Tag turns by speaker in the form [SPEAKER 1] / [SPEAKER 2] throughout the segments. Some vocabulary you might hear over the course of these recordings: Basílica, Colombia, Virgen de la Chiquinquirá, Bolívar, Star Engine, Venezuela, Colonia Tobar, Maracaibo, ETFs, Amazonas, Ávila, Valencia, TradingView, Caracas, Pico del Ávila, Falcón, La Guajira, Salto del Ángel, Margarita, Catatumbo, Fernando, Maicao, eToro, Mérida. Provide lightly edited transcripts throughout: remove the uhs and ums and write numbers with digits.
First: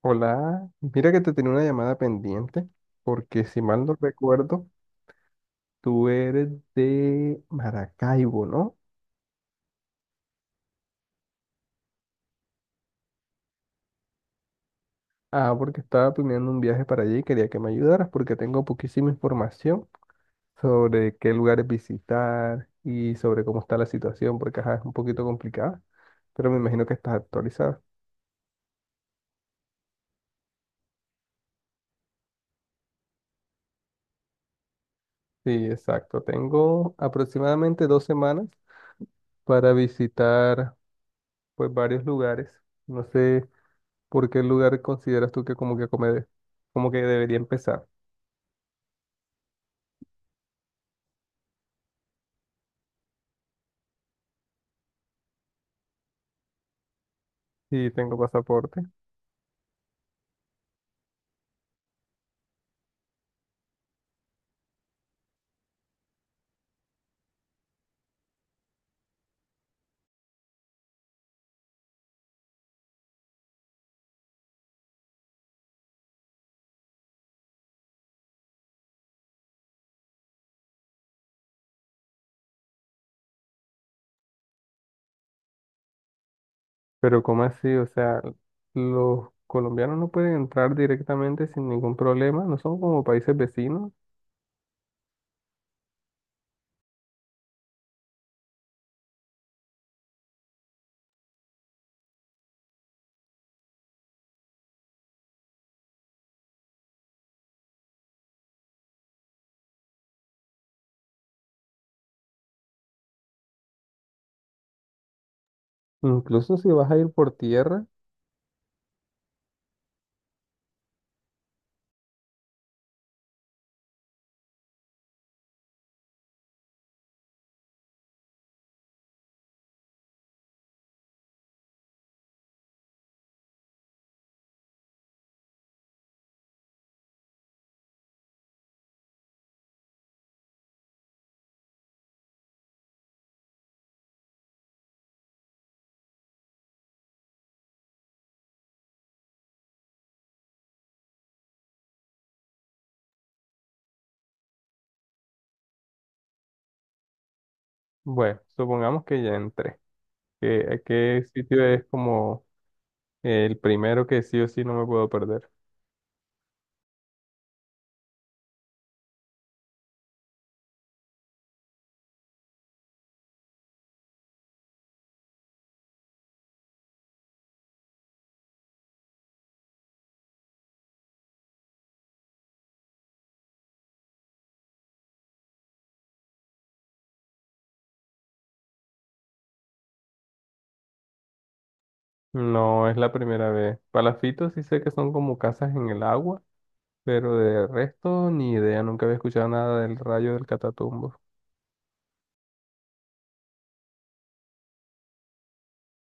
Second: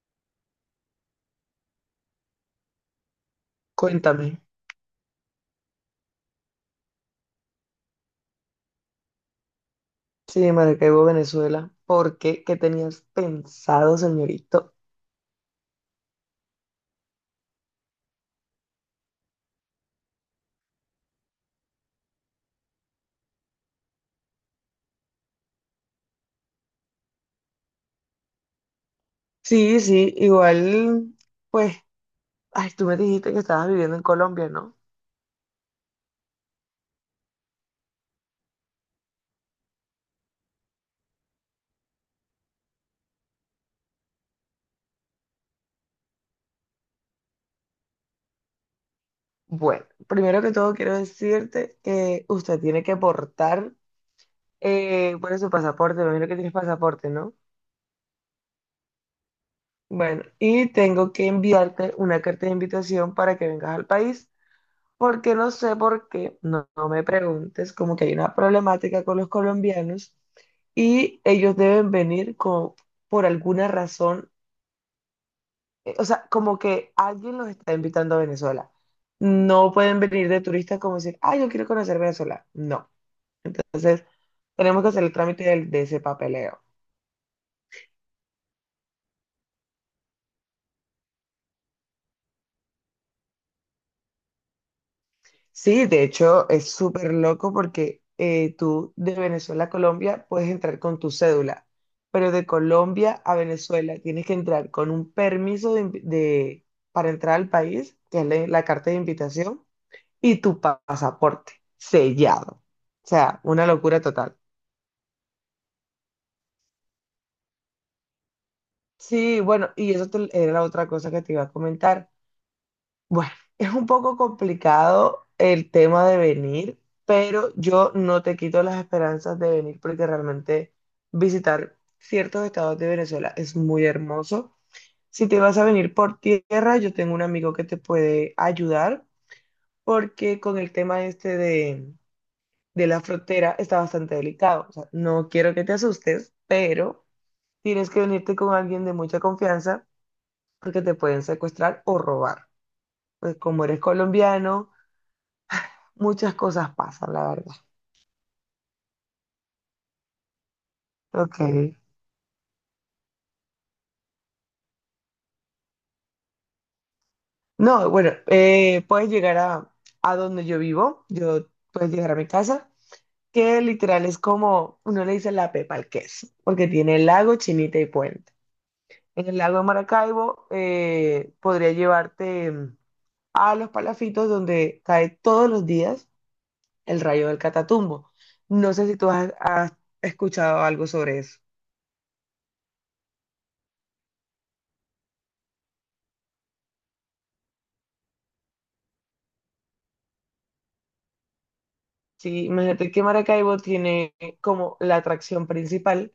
[SPEAKER 1] Hola, mira que te tenía una llamada pendiente, porque si mal no
[SPEAKER 2] Cuéntame.
[SPEAKER 1] recuerdo, tú eres de Maracaibo, ¿no?
[SPEAKER 2] Sí, Maracaibo, Venezuela. ¿Por qué? ¿Qué tenías pensado, señorito?
[SPEAKER 1] Ah, porque estaba planeando un viaje para allí y quería que me ayudaras porque tengo poquísima información sobre qué lugares visitar y sobre cómo está la situación, porque ajá, es un poquito complicada, pero me imagino que estás actualizada.
[SPEAKER 2] Sí, sí, igual, pues, ay, tú me dijiste que estabas viviendo en Colombia, ¿no?
[SPEAKER 1] Sí, exacto. Tengo aproximadamente 2 semanas para visitar pues varios lugares. No sé. ¿Por qué lugar consideras tú que como que come, como que debería empezar?
[SPEAKER 2] Bueno, primero que todo quiero decirte que usted tiene que aportar, bueno, su pasaporte, me imagino que tienes pasaporte, ¿no?
[SPEAKER 1] Sí, tengo pasaporte,
[SPEAKER 2] Bueno, y tengo que enviarte una carta de invitación para que vengas al país. Porque no sé por qué, no, no me preguntes, como que hay una problemática con los colombianos y ellos deben venir con, por alguna razón, o sea, como que alguien los está invitando a Venezuela. No pueden venir de turistas como decir, ah, yo quiero conocer Venezuela. No. Entonces, tenemos que hacer el trámite de, ese papeleo.
[SPEAKER 1] pero ¿cómo así? O sea, los colombianos no pueden entrar directamente sin ningún problema, no son como países vecinos.
[SPEAKER 2] Sí, de hecho es súper loco porque tú de Venezuela a Colombia puedes entrar con tu cédula, pero de Colombia a Venezuela tienes que entrar con un permiso de, para entrar al país, que es la carta de invitación, y tu pasaporte sellado. O sea, una locura total.
[SPEAKER 1] Incluso si vas a ir por tierra,
[SPEAKER 2] Sí, bueno, y eso era la otra cosa que te iba a comentar. Bueno, es un poco complicado el tema de venir, pero yo no te quito las esperanzas de venir porque realmente visitar ciertos estados de Venezuela es muy hermoso. Si te vas a venir por tierra, yo tengo un amigo que te puede ayudar porque con el tema este de la frontera está bastante delicado. O sea, no quiero que te asustes, pero tienes que venirte con alguien de mucha confianza porque te pueden secuestrar o robar. Pues como eres colombiano muchas cosas pasan, la verdad.
[SPEAKER 1] bueno, supongamos que ya entré. ¿Qué, a qué
[SPEAKER 2] Ok.
[SPEAKER 1] sitio es como el primero que sí o sí no me puedo perder?
[SPEAKER 2] No, bueno, puedes llegar a donde yo vivo, yo puedes llegar a mi casa, que literal es como, uno le dice la Pepa al queso, porque tiene lago, chinita y puente. En el lago de Maracaibo podría llevarte a los palafitos donde cae todos los días el rayo del Catatumbo. No sé si tú has escuchado algo sobre eso.
[SPEAKER 1] No es la primera vez. Palafitos sí sé que son como casas en el agua. Pero de resto, ni idea, nunca había escuchado nada del rayo del Catatumbo.
[SPEAKER 2] Sí, imagínate que Maracaibo tiene como la atracción principal,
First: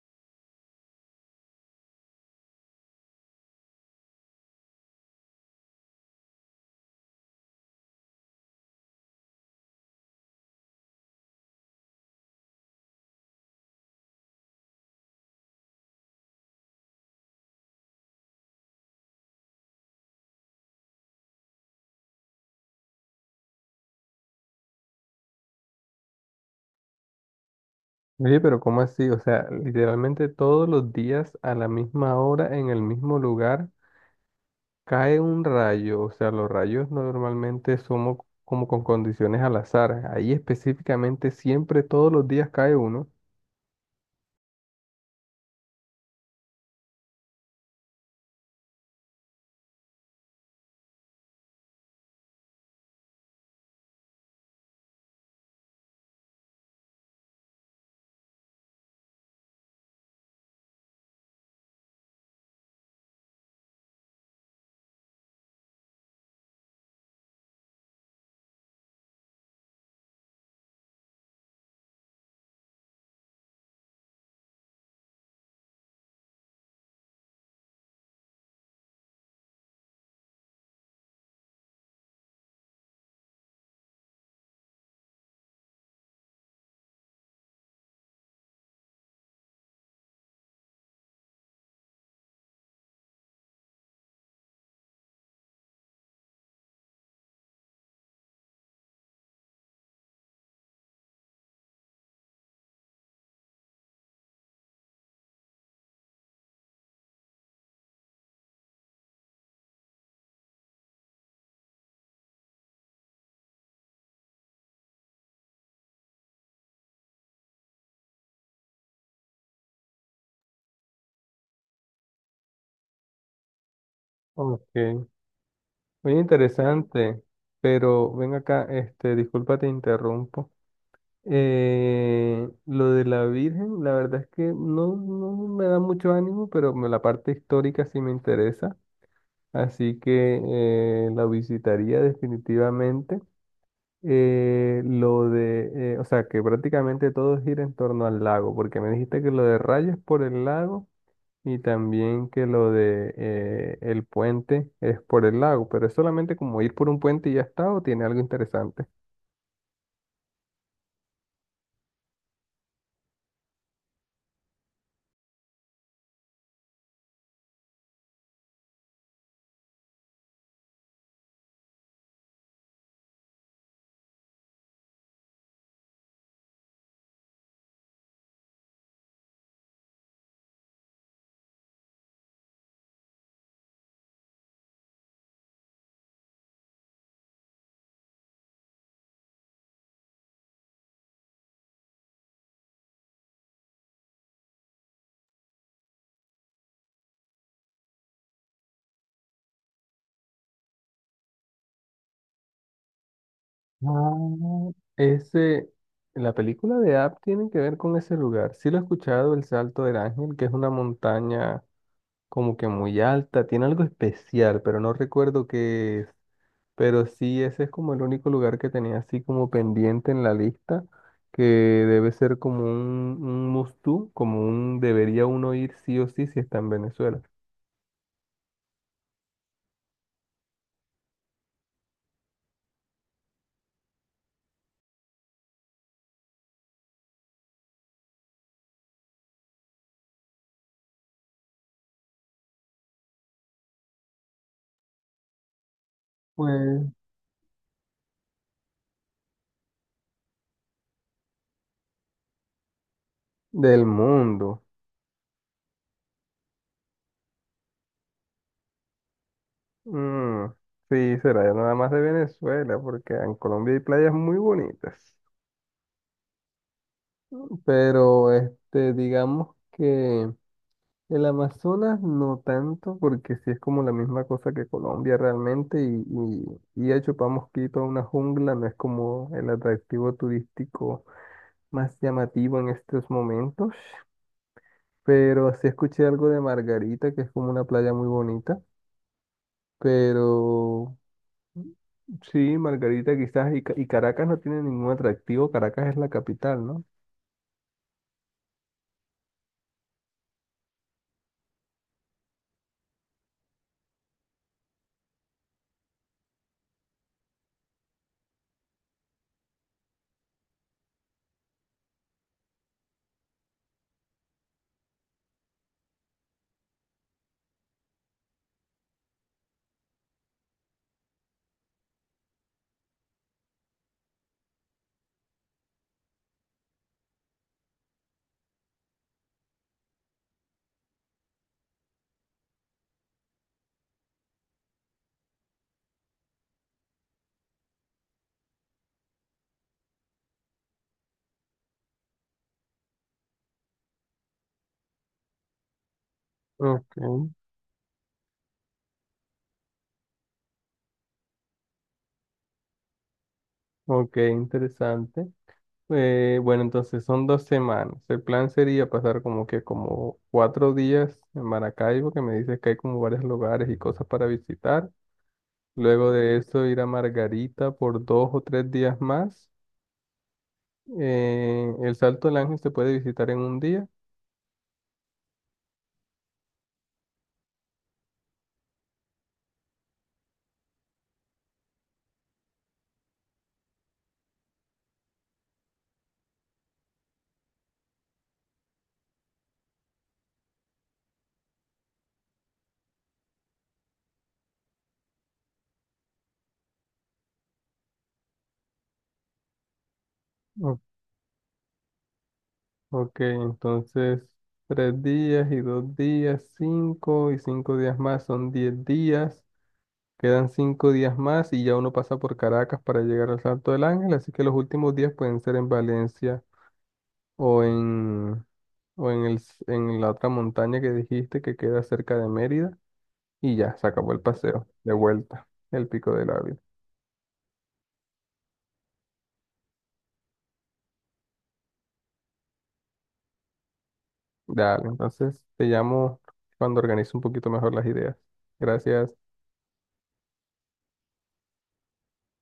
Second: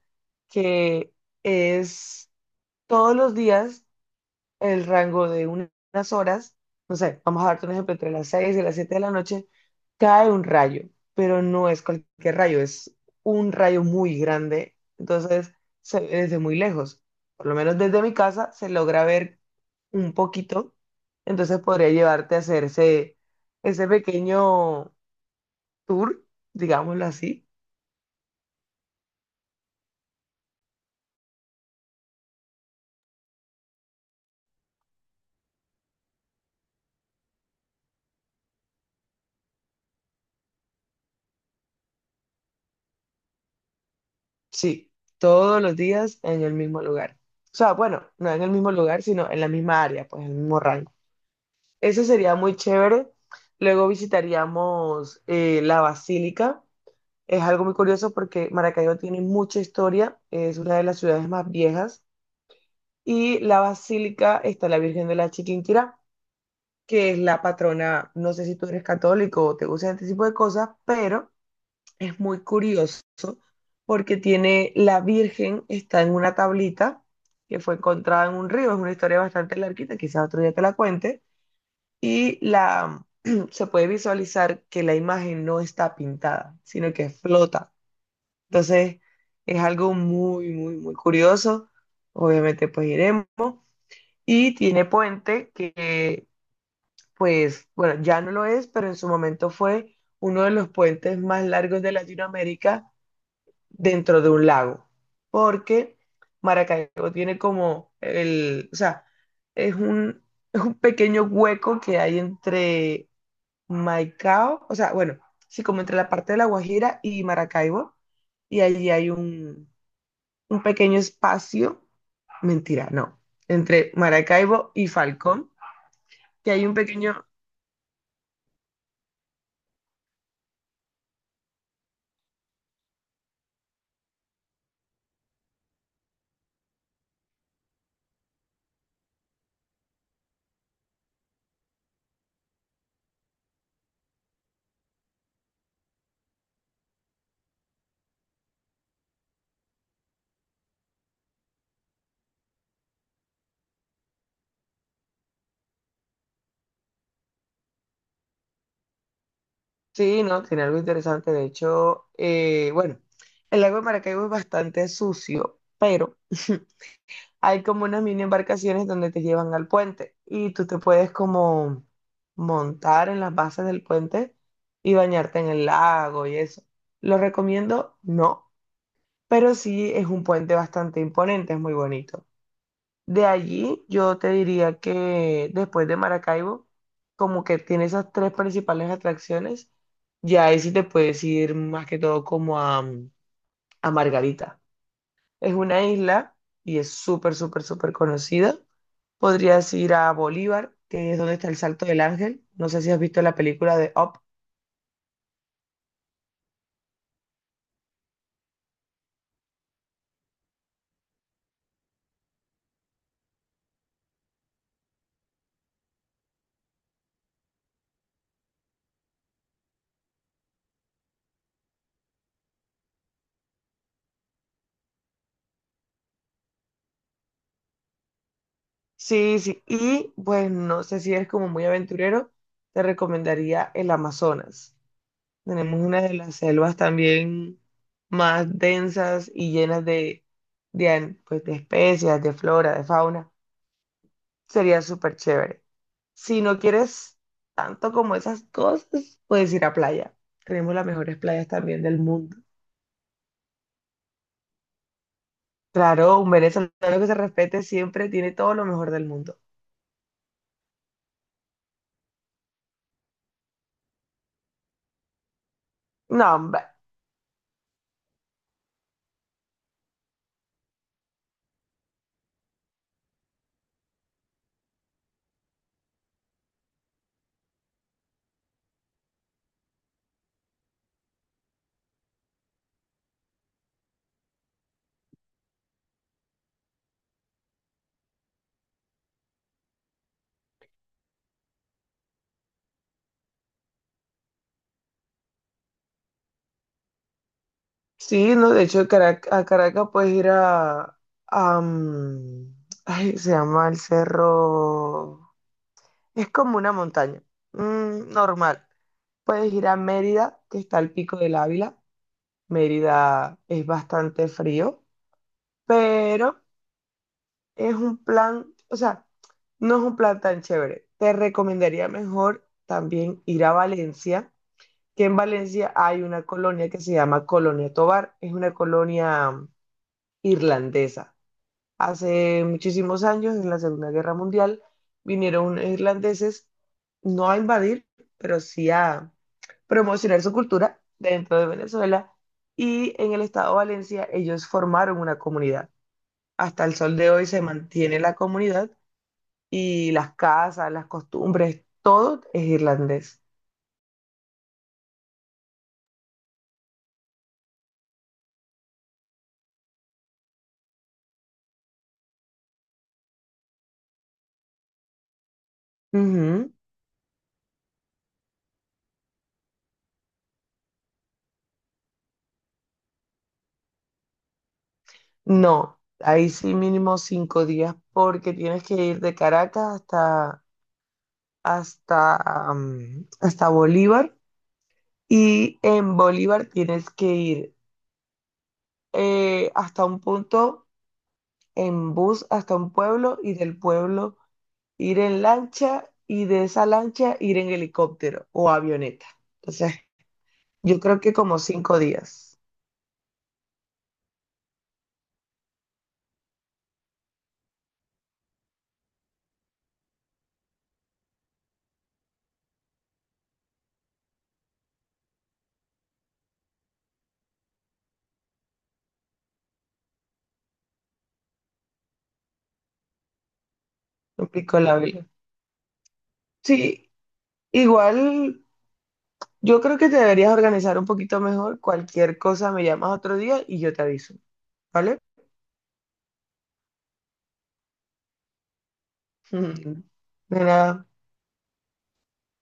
[SPEAKER 2] que es todos los días el rango de unas horas, no sé, vamos a darte un ejemplo, entre las 6 y las 7 de la noche, cae un rayo, pero no es cualquier rayo, es un rayo muy grande, entonces se ve desde muy lejos, por lo menos desde mi casa se logra ver un poquito, entonces podría llevarte a hacer ese, ese pequeño tour, digámoslo así.
[SPEAKER 1] Oye, pero ¿cómo así? O sea, literalmente todos los días a la misma hora, en el mismo lugar, cae un rayo. O sea, los rayos normalmente somos como con condiciones al azar. Ahí específicamente siempre todos los días cae uno.
[SPEAKER 2] Sí, todos los días en el mismo lugar. O sea, bueno, no en el mismo lugar, sino en la misma área, pues en el mismo rango. Eso sería muy chévere. Luego visitaríamos la Basílica. Es algo muy curioso porque Maracaibo tiene mucha historia, es una de las ciudades más viejas. Y la Basílica está la Virgen de la Chiquinquirá, que es la patrona, no sé si tú eres católico o te gusta este tipo de cosas, pero es muy curioso porque tiene la Virgen, está en una tablita que fue encontrada en un río, es una historia bastante larguita, quizás otro día te la cuente, y la, se puede visualizar que la imagen no está pintada, sino que flota. Entonces, es algo muy, muy, muy curioso. Obviamente, pues iremos. Y tiene puente que, pues, bueno, ya no lo es, pero en su momento fue uno de los puentes más largos de Latinoamérica dentro de un lago, porque Maracaibo tiene como el, o sea, es un, es un pequeño hueco que hay entre Maicao, o sea, bueno, sí, como entre la parte de La Guajira y Maracaibo, y allí hay un pequeño espacio, mentira, no, entre
[SPEAKER 1] Ok,
[SPEAKER 2] Maracaibo y Falcón,
[SPEAKER 1] muy
[SPEAKER 2] que hay un
[SPEAKER 1] interesante.
[SPEAKER 2] pequeño,
[SPEAKER 1] Pero ven acá, este, disculpa, te interrumpo. Lo de la Virgen, la verdad es que no, no me da mucho ánimo, pero la parte histórica sí me interesa, así que la visitaría definitivamente. Lo de, o sea, que prácticamente todo gira en torno al lago, porque me dijiste que lo de rayos es por el lago y también que lo de el puente es por el lago, pero es solamente como ir por un puente y ya está, o tiene algo interesante.
[SPEAKER 2] sí, no, tiene algo interesante, de hecho, bueno, el lago de Maracaibo es bastante sucio, pero... hay como unas mini embarcaciones donde te llevan al puente y tú te puedes como montar en las bases del puente y bañarte en el lago y eso. ¿Lo recomiendo? No, pero sí es un puente bastante imponente, es muy bonito. De allí yo te diría que después de Maracaibo, como que tiene esas tres principales atracciones, ya ahí sí te puedes ir más que todo como a Margarita. Es una isla y es súper, súper, súper conocida. Podrías ir a Bolívar, que es donde está el Salto del Ángel. No sé si has visto la película de
[SPEAKER 1] Ah,
[SPEAKER 2] Up.
[SPEAKER 1] ese, la película de App tiene que ver con ese lugar. Sí lo he escuchado, el Salto del Ángel, que es una montaña como que muy alta, tiene algo especial, pero no recuerdo qué es. Pero sí, ese es como el único lugar que tenía así como pendiente en la lista, que debe ser como un must do, como un debería uno ir sí o sí si está en Venezuela.
[SPEAKER 2] Sí, sí. Y pues no sé si eres como muy aventurero, te recomendaría el Amazonas. Tenemos una de las selvas también más densas y llenas de, pues, de especies, de flora, de fauna. Sería súper chévere. Si no
[SPEAKER 1] Pues
[SPEAKER 2] quieres tanto como esas cosas, puedes ir a playa. Tenemos las mejores playas también del mundo.
[SPEAKER 1] del mundo.
[SPEAKER 2] Claro, un venezolano que se respete siempre tiene todo lo mejor del mundo.
[SPEAKER 1] Mm, sí, será nada más de Venezuela, porque en Colombia hay playas muy bonitas.
[SPEAKER 2] No, hombre.
[SPEAKER 1] Pero este, digamos que el Amazonas no tanto, porque sí es como la misma cosa que Colombia realmente, y a Chupamosquito, a una jungla, no es como el atractivo turístico más llamativo en estos momentos. Pero sí escuché algo de Margarita, que es como una playa muy bonita, pero. Sí, Margarita quizás y Caracas no tiene ningún atractivo, Caracas es la capital, ¿no?
[SPEAKER 2] Sí, no, de hecho a Caracas puedes ir a, ay, se llama el cerro. Es como una montaña. Normal. Puedes ir a Mérida, que está al pico del Ávila. Mérida es bastante frío, pero es un plan, o sea, no es un plan tan chévere. Te recomendaría mejor también ir a Valencia que en Valencia hay una colonia que se llama Colonia Tobar, es una colonia irlandesa. Hace muchísimos años, en la Segunda Guerra Mundial, vinieron unos irlandeses no a invadir, pero sí a promocionar su cultura dentro de Venezuela y en el estado de Valencia ellos formaron una comunidad. Hasta el
[SPEAKER 1] Ok,
[SPEAKER 2] sol de hoy se mantiene la comunidad y las casas, las costumbres, todo es irlandés.
[SPEAKER 1] ok, interesante. Bueno, entonces son dos semanas. El plan sería pasar como que como 4 días en Maracaibo, que me dices que hay como varios lugares y cosas para visitar. Luego de
[SPEAKER 2] Ujú.
[SPEAKER 1] eso ir a Margarita por 2 o 3 días más. El Salto del Ángel se puede visitar en un día.
[SPEAKER 2] No, ahí sí mínimo 5 días porque tienes que ir de Caracas hasta Bolívar y en Bolívar tienes que ir hasta un punto en bus, hasta un pueblo y del pueblo ir en lancha y de esa lancha ir en helicóptero o avioneta. Entonces, yo creo que como 5 días.
[SPEAKER 1] Ok, entonces 3 días y 2 días, 5 y 5 días más son 10 días. Quedan 5 días más y ya uno pasa por Caracas para llegar al Salto del Ángel, así que los últimos días pueden ser en Valencia o en, o en el, en la otra montaña que dijiste que queda cerca de Mérida y ya, se acabó el
[SPEAKER 2] Me picó
[SPEAKER 1] paseo,
[SPEAKER 2] la
[SPEAKER 1] de
[SPEAKER 2] vela.
[SPEAKER 1] vuelta, el Pico del Ávila.
[SPEAKER 2] Sí, igual, yo creo que te deberías organizar un poquito mejor. Cualquier cosa me llamas otro día y yo te aviso,
[SPEAKER 1] Dale,
[SPEAKER 2] ¿vale?
[SPEAKER 1] entonces te llamo cuando organice un poquito mejor las ideas. Gracias.
[SPEAKER 2] De nada.